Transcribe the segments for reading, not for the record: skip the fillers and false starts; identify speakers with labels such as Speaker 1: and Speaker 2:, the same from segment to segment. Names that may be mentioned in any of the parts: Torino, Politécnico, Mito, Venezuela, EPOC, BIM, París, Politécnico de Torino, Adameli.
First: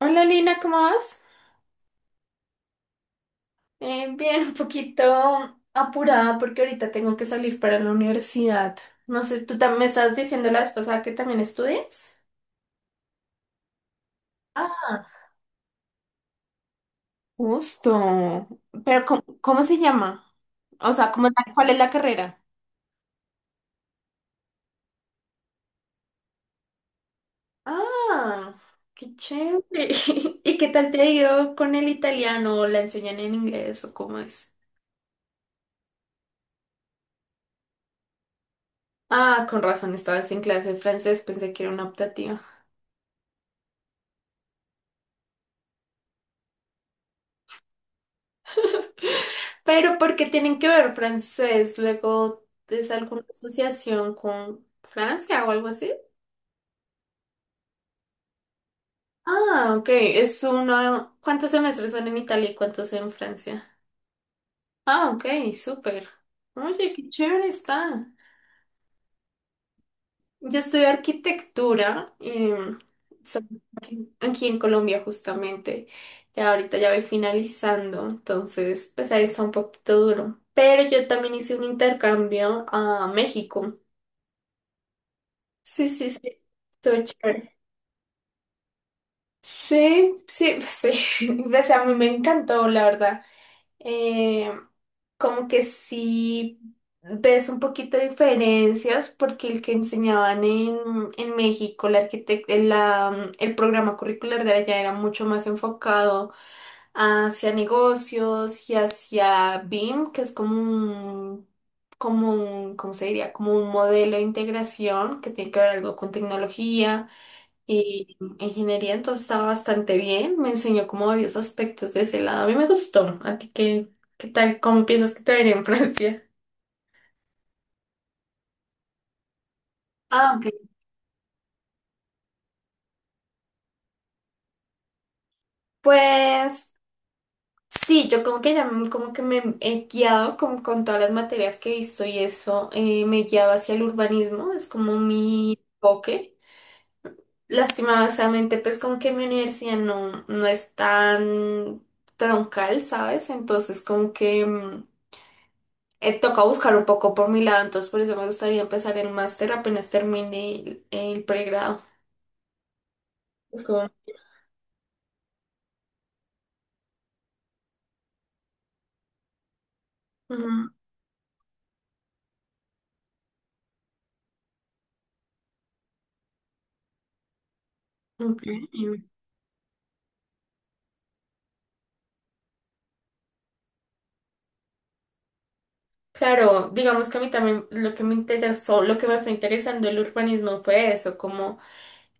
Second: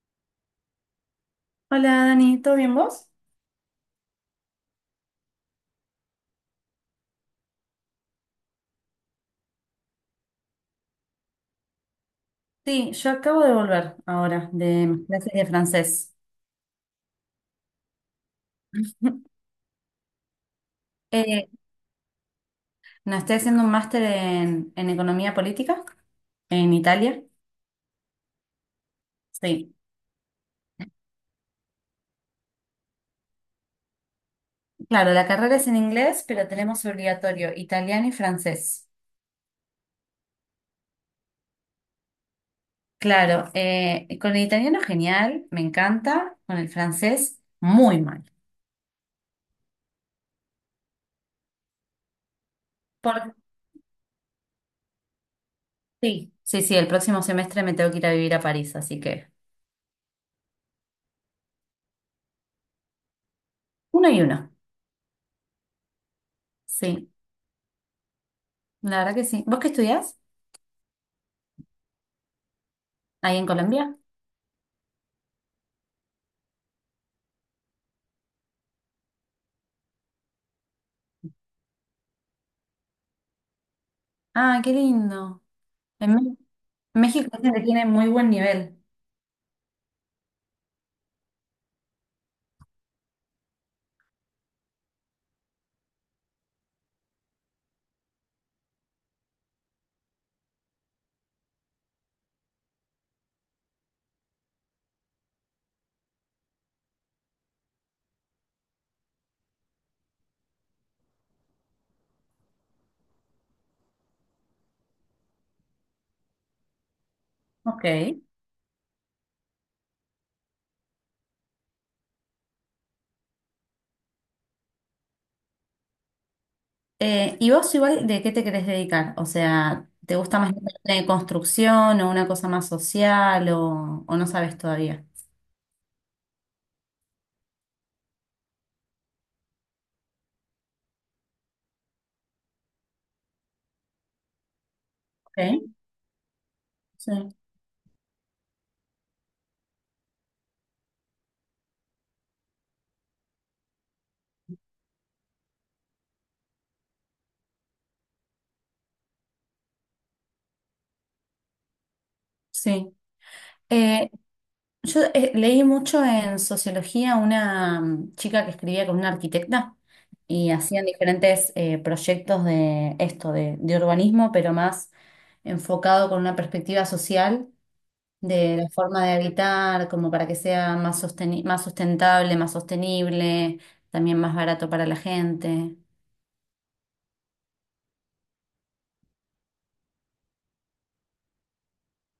Speaker 1: Hola Lina, ¿cómo vas?
Speaker 2: Hola Dani, ¿todo bien vos?
Speaker 1: Bien, un poquito apurada porque ahorita tengo que salir para la universidad. No sé, ¿tú también me estás diciendo la vez pasada que también estudias?
Speaker 2: Sí, yo acabo de volver ahora de
Speaker 1: Ah,
Speaker 2: mis clases de francés.
Speaker 1: justo. Pero ¿cómo, cómo se llama? O sea, ¿cómo,
Speaker 2: Eh,
Speaker 1: cuál es la carrera?
Speaker 2: no, estoy haciendo un máster en economía política en Italia.
Speaker 1: Ah, qué chévere.
Speaker 2: Sí,
Speaker 1: ¿Y qué tal te ha ido con el italiano? ¿O ¿la enseñan en inglés o cómo es?
Speaker 2: claro, la carrera es en inglés, pero tenemos obligatorio italiano y francés.
Speaker 1: Ah, con razón, estabas en clase de francés, pensé que era una optativa.
Speaker 2: Claro, con el italiano genial, me encanta, con el francés muy mal.
Speaker 1: ¿Pero porque tienen que ver francés? Luego es alguna
Speaker 2: Por...
Speaker 1: asociación con Francia o algo así.
Speaker 2: Sí, sí, sí, el próximo semestre me tengo que ir a vivir a París, así que
Speaker 1: Ah, ok. Es uno. ¿Cuántos semestres son en Italia y cuántos en Francia?
Speaker 2: uno y uno.
Speaker 1: Ah, ok, súper. Oye, qué
Speaker 2: Sí,
Speaker 1: chévere está.
Speaker 2: la verdad que sí. ¿Vos qué estudiás
Speaker 1: Yo estudié arquitectura
Speaker 2: ahí
Speaker 1: so-
Speaker 2: en Colombia?
Speaker 1: aquí, aquí en Colombia justamente. Ya ahorita ya voy finalizando, entonces pues ahí está un poquito duro. Pero yo también hice un intercambio a México.
Speaker 2: Ah, qué lindo.
Speaker 1: Sí, sí,
Speaker 2: En Mé-
Speaker 1: sí. Estuvo
Speaker 2: México dicen
Speaker 1: chévere.
Speaker 2: que tiene muy buen nivel.
Speaker 1: Sí, sí, sí. O sea, a mí me encantó, la verdad. Eh, Como que sí ves un poquito de diferencias porque el que enseñaban en México, el, la, el programa curricular de allá era mucho más enfocado hacia negocios y hacia BIM, que es como un, ¿cómo se diría? Como un modelo de integración que tiene que ver algo con tecnología.
Speaker 2: Ok.
Speaker 1: Y ingeniería, entonces estaba bastante bien, me enseñó como varios aspectos de ese lado. A mí me gustó. ¿A ti qué, qué tal? ¿Cómo piensas que te vería en Francia?
Speaker 2: ¿Y vos igual de qué te querés dedicar? O sea, ¿te
Speaker 1: Ah,
Speaker 2: gusta
Speaker 1: ok.
Speaker 2: más la parte de construcción o una cosa más social o no sabes todavía?
Speaker 1: Pues sí, yo como que ya como que me he guiado como con todas las materias que he visto y eso, me he guiado hacia el urbanismo, es como mi
Speaker 2: Ok,
Speaker 1: enfoque.
Speaker 2: sí,
Speaker 1: Lastimadamente, pues como que mi universidad no es tan troncal, ¿sabes? Entonces como que... toca buscar un poco por mi lado, entonces por eso me gustaría empezar el máster apenas termine el pregrado.
Speaker 2: sí.
Speaker 1: Es como,
Speaker 2: Eh, yo leí mucho en sociología una chica que escribía con una arquitecta y
Speaker 1: ujú,
Speaker 2: hacían diferentes proyectos de esto, de urbanismo, pero más enfocado con una perspectiva social
Speaker 1: ok.
Speaker 2: de la forma de habitar, como para que sea más más sustentable, más sostenible, también más barato para la gente.
Speaker 1: Claro, digamos que a mí también lo que me interesó, lo que me fue interesando el urbanismo fue eso, como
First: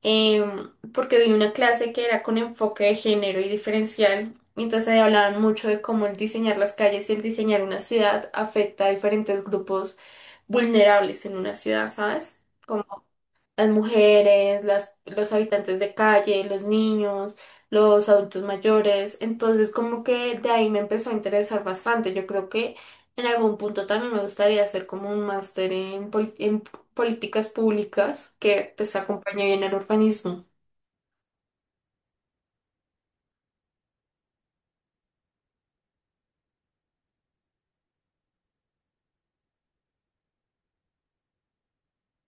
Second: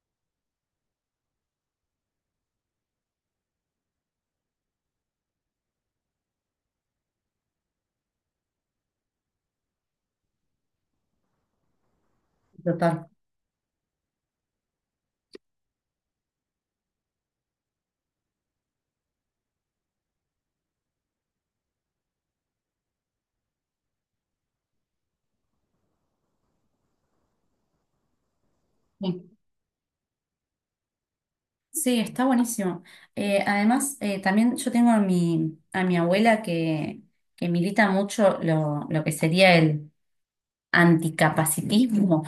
Speaker 1: porque vi una clase que era con enfoque de género y diferencial, y entonces ahí hablaban mucho de cómo el diseñar las calles y el diseñar una ciudad afecta a diferentes grupos vulnerables en una ciudad, ¿sabes?
Speaker 2: Total.
Speaker 1: Las mujeres, las, los habitantes de calle, los niños, los adultos mayores. Entonces, como que de ahí me empezó a interesar bastante. Yo creo que en algún punto también me gustaría hacer como un máster en políticas públicas que pues
Speaker 2: Sí,
Speaker 1: acompañe bien al urbanismo.
Speaker 2: sí, está buenísimo. Además, también yo tengo a a mi abuela que milita mucho lo que sería el anticapacitismo,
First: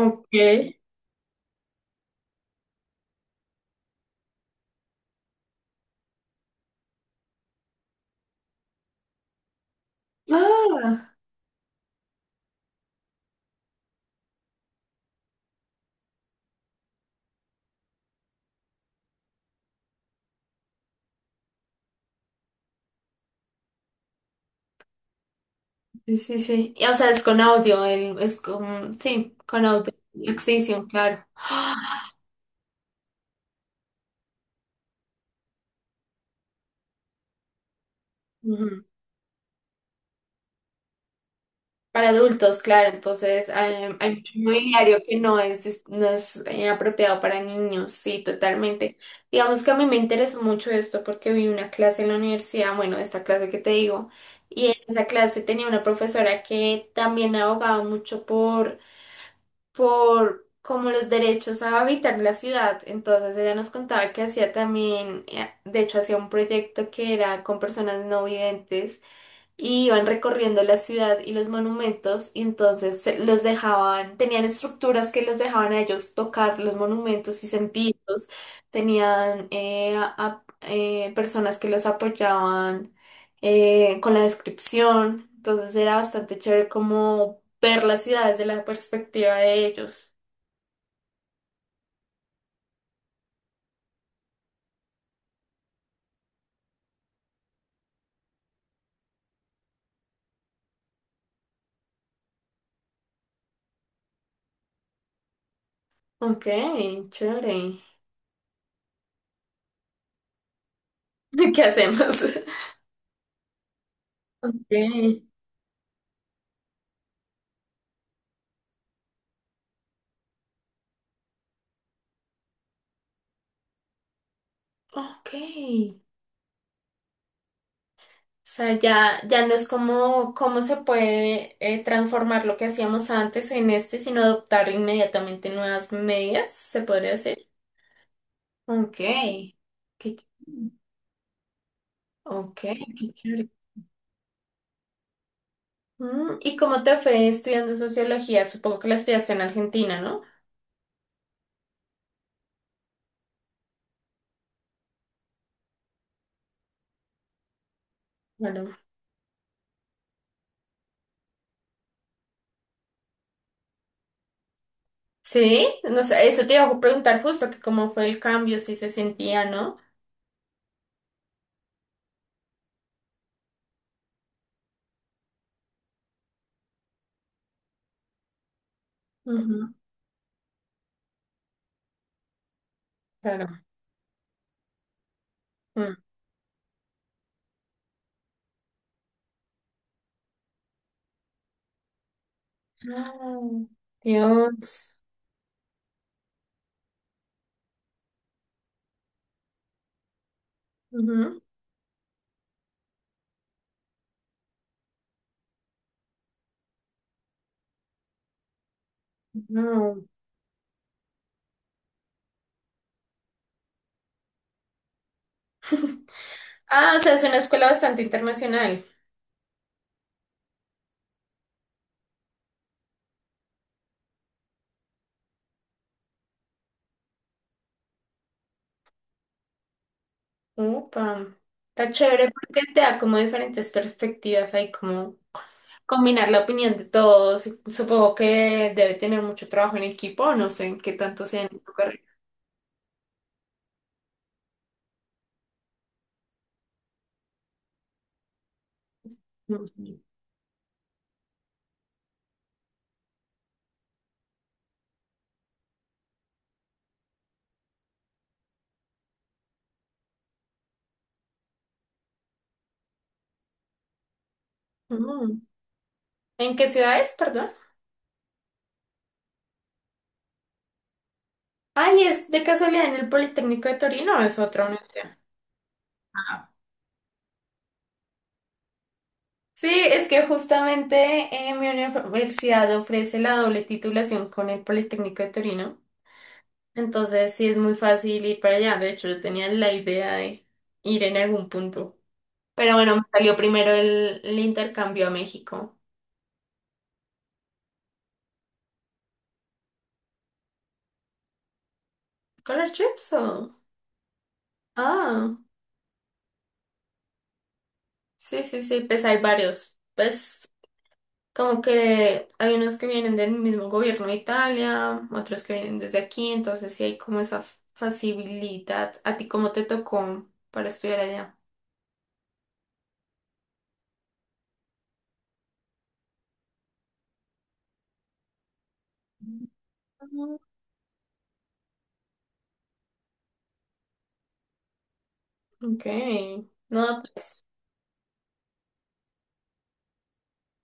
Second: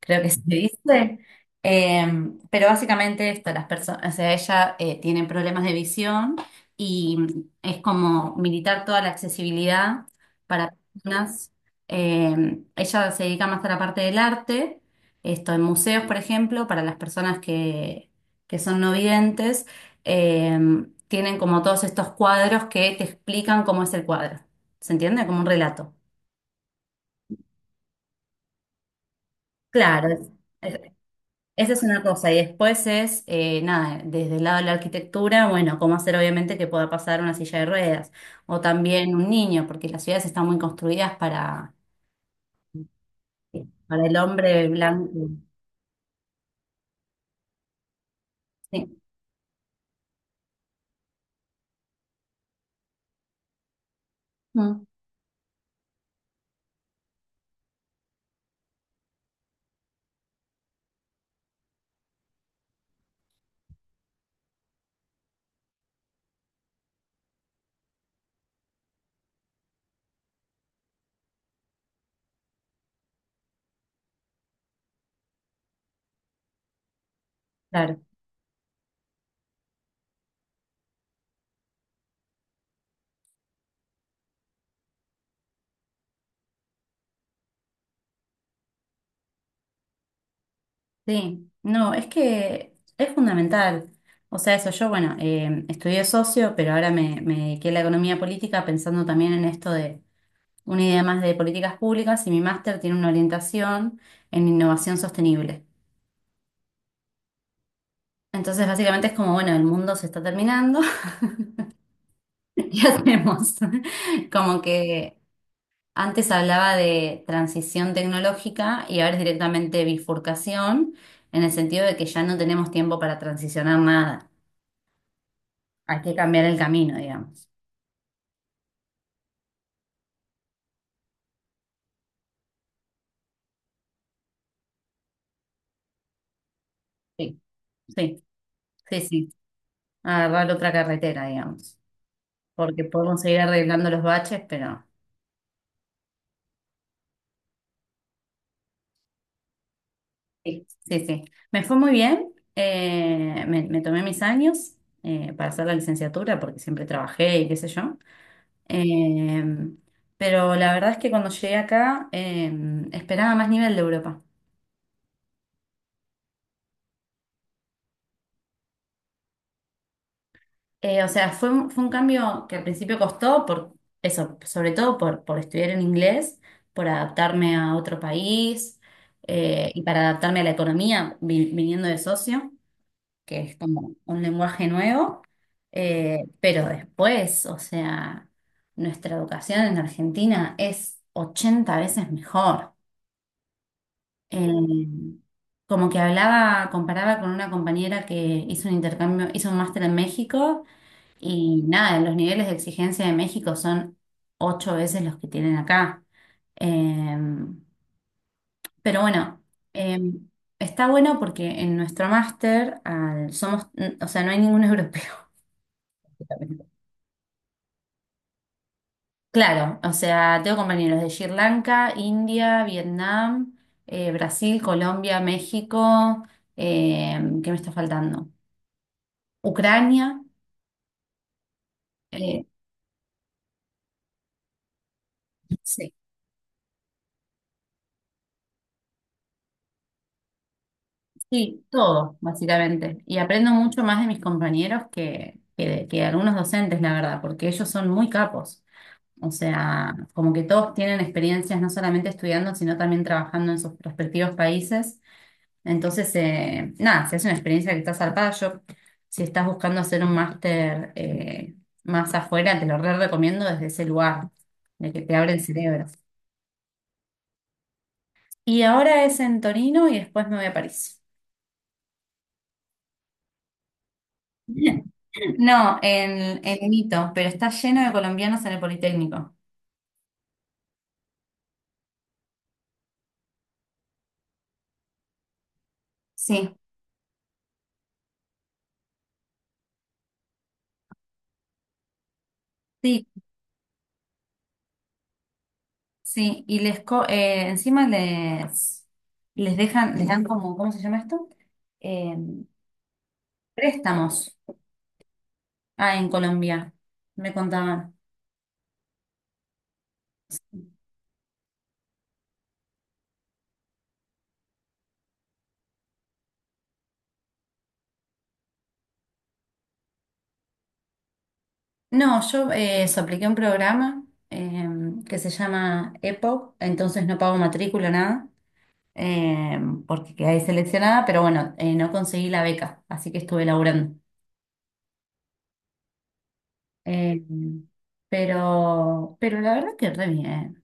Speaker 2: creo que se dice. Em, pero básicamente esto, las personas, o sea, ella tiene problemas de visión y es como militar toda la accesibilidad para
Speaker 1: Ah,
Speaker 2: personas. Em, ella se dedica más a la parte del arte, esto en museos, por ejemplo, para las personas que son no videntes, em, tienen como todos estos cuadros que te explican cómo es el cuadro. ¿Se entiende? Como un relato.
Speaker 1: sí, sí, sí. Y, o sea, es con audio, el, es con, sí, con audio.
Speaker 2: Claro,
Speaker 1: La
Speaker 2: es-
Speaker 1: extensión, claro.
Speaker 2: esa es una cosa, y después es, nada, desde el lado de la arquitectura, bueno, cómo hacer obviamente que pueda pasar una silla de ruedas, o también un niño, porque las ciudades están muy construidas
Speaker 1: Para adultos, claro, entonces
Speaker 2: para
Speaker 1: hay
Speaker 2: el
Speaker 1: mucho
Speaker 2: hombre
Speaker 1: mobiliario que
Speaker 2: blanco.
Speaker 1: no es apropiado para niños, sí, totalmente.
Speaker 2: Sí,
Speaker 1: Digamos que a mí me interesó mucho esto porque vi una clase en la universidad, bueno, esta clase que te digo, y en
Speaker 2: mm,
Speaker 1: esa clase tenía una profesora que también abogaba mucho por como los derechos a habitar la ciudad, entonces ella nos contaba que hacía también, de hecho hacía un proyecto que era con personas no videntes, y iban recorriendo la ciudad y los monumentos y entonces los dejaban, tenían estructuras que los dejaban a ellos tocar los monumentos y
Speaker 2: claro,
Speaker 1: sentirlos, tenían personas que los apoyaban con la descripción, entonces era bastante chévere como ver las ciudades desde la perspectiva de ellos.
Speaker 2: sí. No, es que es fundamental. O sea, eso, yo, bueno, estudié socio, pero ahora me, me dediqué a la economía política pensando también en esto de una idea más de políticas públicas, y mi máster tiene una orientación en innovación sostenible.
Speaker 1: Ok, chévere.
Speaker 2: Entonces, básicamente es como, bueno, el mundo se está terminando
Speaker 1: ¿Qué hacemos?
Speaker 2: y hacemos como
Speaker 1: Ok.
Speaker 2: que antes hablaba de transición tecnológica y ahora es directamente bifurcación, en el sentido de que ya no tenemos tiempo para transicionar nada.
Speaker 1: Ok.
Speaker 2: Hay que cambiar el camino, digamos.
Speaker 1: O sea, ya, ya no es como cómo se puede transformar lo que hacíamos antes en este, sino adoptar inmediatamente nuevas medidas, se podría hacer.
Speaker 2: Sí, sí,
Speaker 1: Ok,
Speaker 2: sí, sí.
Speaker 1: ch-
Speaker 2: Agarrar otra carretera, digamos.
Speaker 1: ok,
Speaker 2: Porque
Speaker 1: qué
Speaker 2: podemos seguir
Speaker 1: chévere.
Speaker 2: arreglando los baches, pero
Speaker 1: Mm, ¿y cómo te fue estudiando sociología? Supongo que la estudiaste en Argentina, ¿no?
Speaker 2: sí, sí, sí. Me fue muy bien. Me tomé mis años para hacer la licenciatura porque siempre trabajé y qué sé yo.
Speaker 1: Bueno.
Speaker 2: Em, pero la verdad es que cuando llegué acá em, esperaba más nivel de Europa.
Speaker 1: Sí, no sé, eso te iba a preguntar justo, que cómo fue el cambio, si se sentía, ¿no?
Speaker 2: Fue un, fue un cambio que al principio costó por eso, sobre todo por estudiar en inglés, por adaptarme a otro país
Speaker 1: Ujú,
Speaker 2: y para adaptarme a la economía viniendo de socio, que es
Speaker 1: claro.
Speaker 2: como un lenguaje nuevo.
Speaker 1: Mm.
Speaker 2: Pero después, o sea, nuestra educación en Argentina es 80 veces mejor.
Speaker 1: Ah, Dios.
Speaker 2: Eh, Como que hablaba, comparaba con una compañera que hizo un intercambio, hizo un máster en México
Speaker 1: Ujú,
Speaker 2: y nada, los niveles de exigencia de México son ocho veces los que tienen acá. Eh, pero bueno, eh,
Speaker 1: no.
Speaker 2: está bueno porque en nuestro máster somos, o sea, no hay ningún europeo.
Speaker 1: Ah, o sea, es una escuela bastante internacional.
Speaker 2: Claro, o sea, tengo compañeros de Sri Lanka, India, Vietnam, Brasil, Colombia, México, ¿qué me está faltando? Ucrania,
Speaker 1: Upa, está chévere
Speaker 2: eh,
Speaker 1: porque te da como diferentes perspectivas, hay como
Speaker 2: sí,
Speaker 1: combinar la opinión de todos. Supongo que debe tener mucho trabajo en equipo, no sé en qué tanto sea en
Speaker 2: sí,
Speaker 1: tu carrera.
Speaker 2: todo, básicamente. Y aprendo mucho más de mis compañeros que de algunos docentes, la verdad, porque ellos son muy capos. O sea,
Speaker 1: Ujú.
Speaker 2: como que todos tienen experiencias no solamente estudiando, sino también trabajando en sus respectivos países. Entonces, nada, si es una experiencia que está zarpada, yo, si estás buscando hacer un máster más afuera, te lo re recomiendo desde ese lugar, de que te abre el
Speaker 1: Mm.
Speaker 2: cerebro.
Speaker 1: ¿En qué ciudad es, perdón?
Speaker 2: Y ahora es en Torino y después me voy a París.
Speaker 1: Ay, ¿es de casualidad en el Politécnico de Torino, es otra universidad?
Speaker 2: No,
Speaker 1: Ah.
Speaker 2: en Mito, pero está lleno de colombianos en el Politécnico.
Speaker 1: Sí, es que justamente mi universidad ofrece la doble titulación con el Politécnico de Torino.
Speaker 2: Sí,
Speaker 1: Entonces sí es muy fácil ir para allá. De hecho, yo tenía la idea de ir en algún punto. Pero bueno, me
Speaker 2: sí,
Speaker 1: salió primero el intercambio a México.
Speaker 2: sí. Y encima les, les dejan, les dan como, ¿cómo se llama esto? Eh,
Speaker 1: ¿Color trips o...?
Speaker 2: préstamos.
Speaker 1: Ah,
Speaker 2: Ah, en Colombia, me contaban.
Speaker 1: sí, sí, sí, pues hay varios. Pues como que hay unos que vienen del mismo gobierno de Italia, otros que vienen desde aquí, entonces sí hay como esa facilidad. ¿A ti cómo te tocó para estudiar allá?
Speaker 2: No, yo eso, apliqué un programa eh, que se llama EPOC, entonces no pago matrícula, nada, eh, porque
Speaker 1: Mm,
Speaker 2: quedé seleccionada, pero bueno, no conseguí la beca, así que estuve laburando.
Speaker 1: ok. No,
Speaker 2: Eh,
Speaker 1: pues,
Speaker 2: pero la verdad que re bien.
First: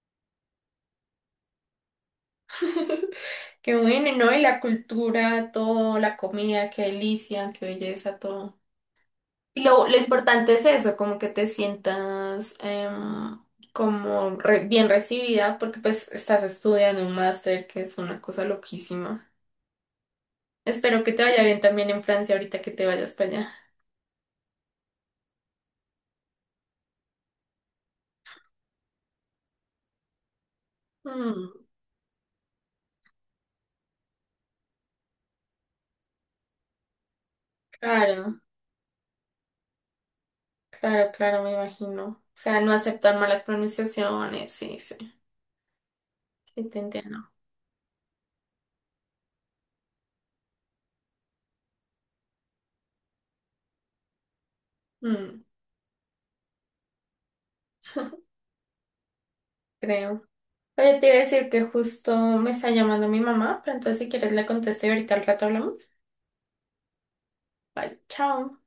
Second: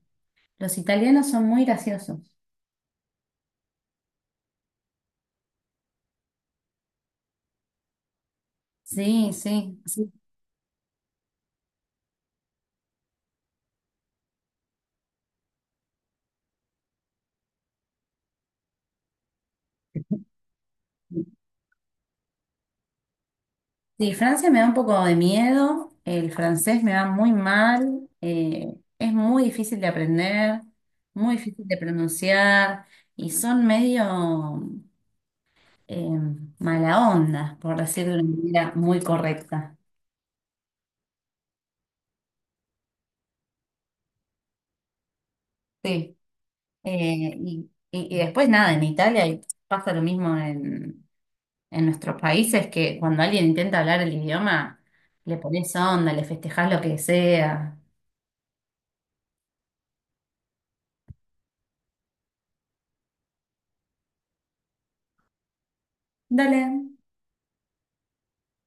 Speaker 2: Los italianos son muy graciosos.
Speaker 1: qué bueno, ¿no? Y la cultura, todo, la comida, qué delicia, qué belleza, todo.
Speaker 2: Sí,
Speaker 1: Y
Speaker 2: sí,
Speaker 1: lo
Speaker 2: sí.
Speaker 1: importante es eso, como que te sientas bien recibida, porque pues estás estudiando un máster, que es una cosa loquísima. Espero que te vaya bien también en Francia ahorita que te vayas para allá.
Speaker 2: Sí, Francia me da un poco de miedo. El francés me va muy mal. Es muy difícil de aprender, muy
Speaker 1: Mm,
Speaker 2: difícil de pronunciar y son medio eh, mala onda, por decirlo de una
Speaker 1: claro,
Speaker 2: manera muy correcta.
Speaker 1: claro, claro, me imagino. O sea, no aceptar malas pronunciaciones, sí, sí,
Speaker 2: Sí.
Speaker 1: sí, te entiendo.
Speaker 2: Y después nada, en Italia y pasa lo mismo en nuestros países que cuando alguien intenta hablar el idioma, le
Speaker 1: Mm,
Speaker 2: pones onda, le festejás lo que sea.
Speaker 1: creo. Oye, te iba a decir que justo me está llamando mi mamá, pero entonces si quieres le contesto y ahorita al rato hablamos.
Speaker 2: Dale.
Speaker 1: Vale, chao.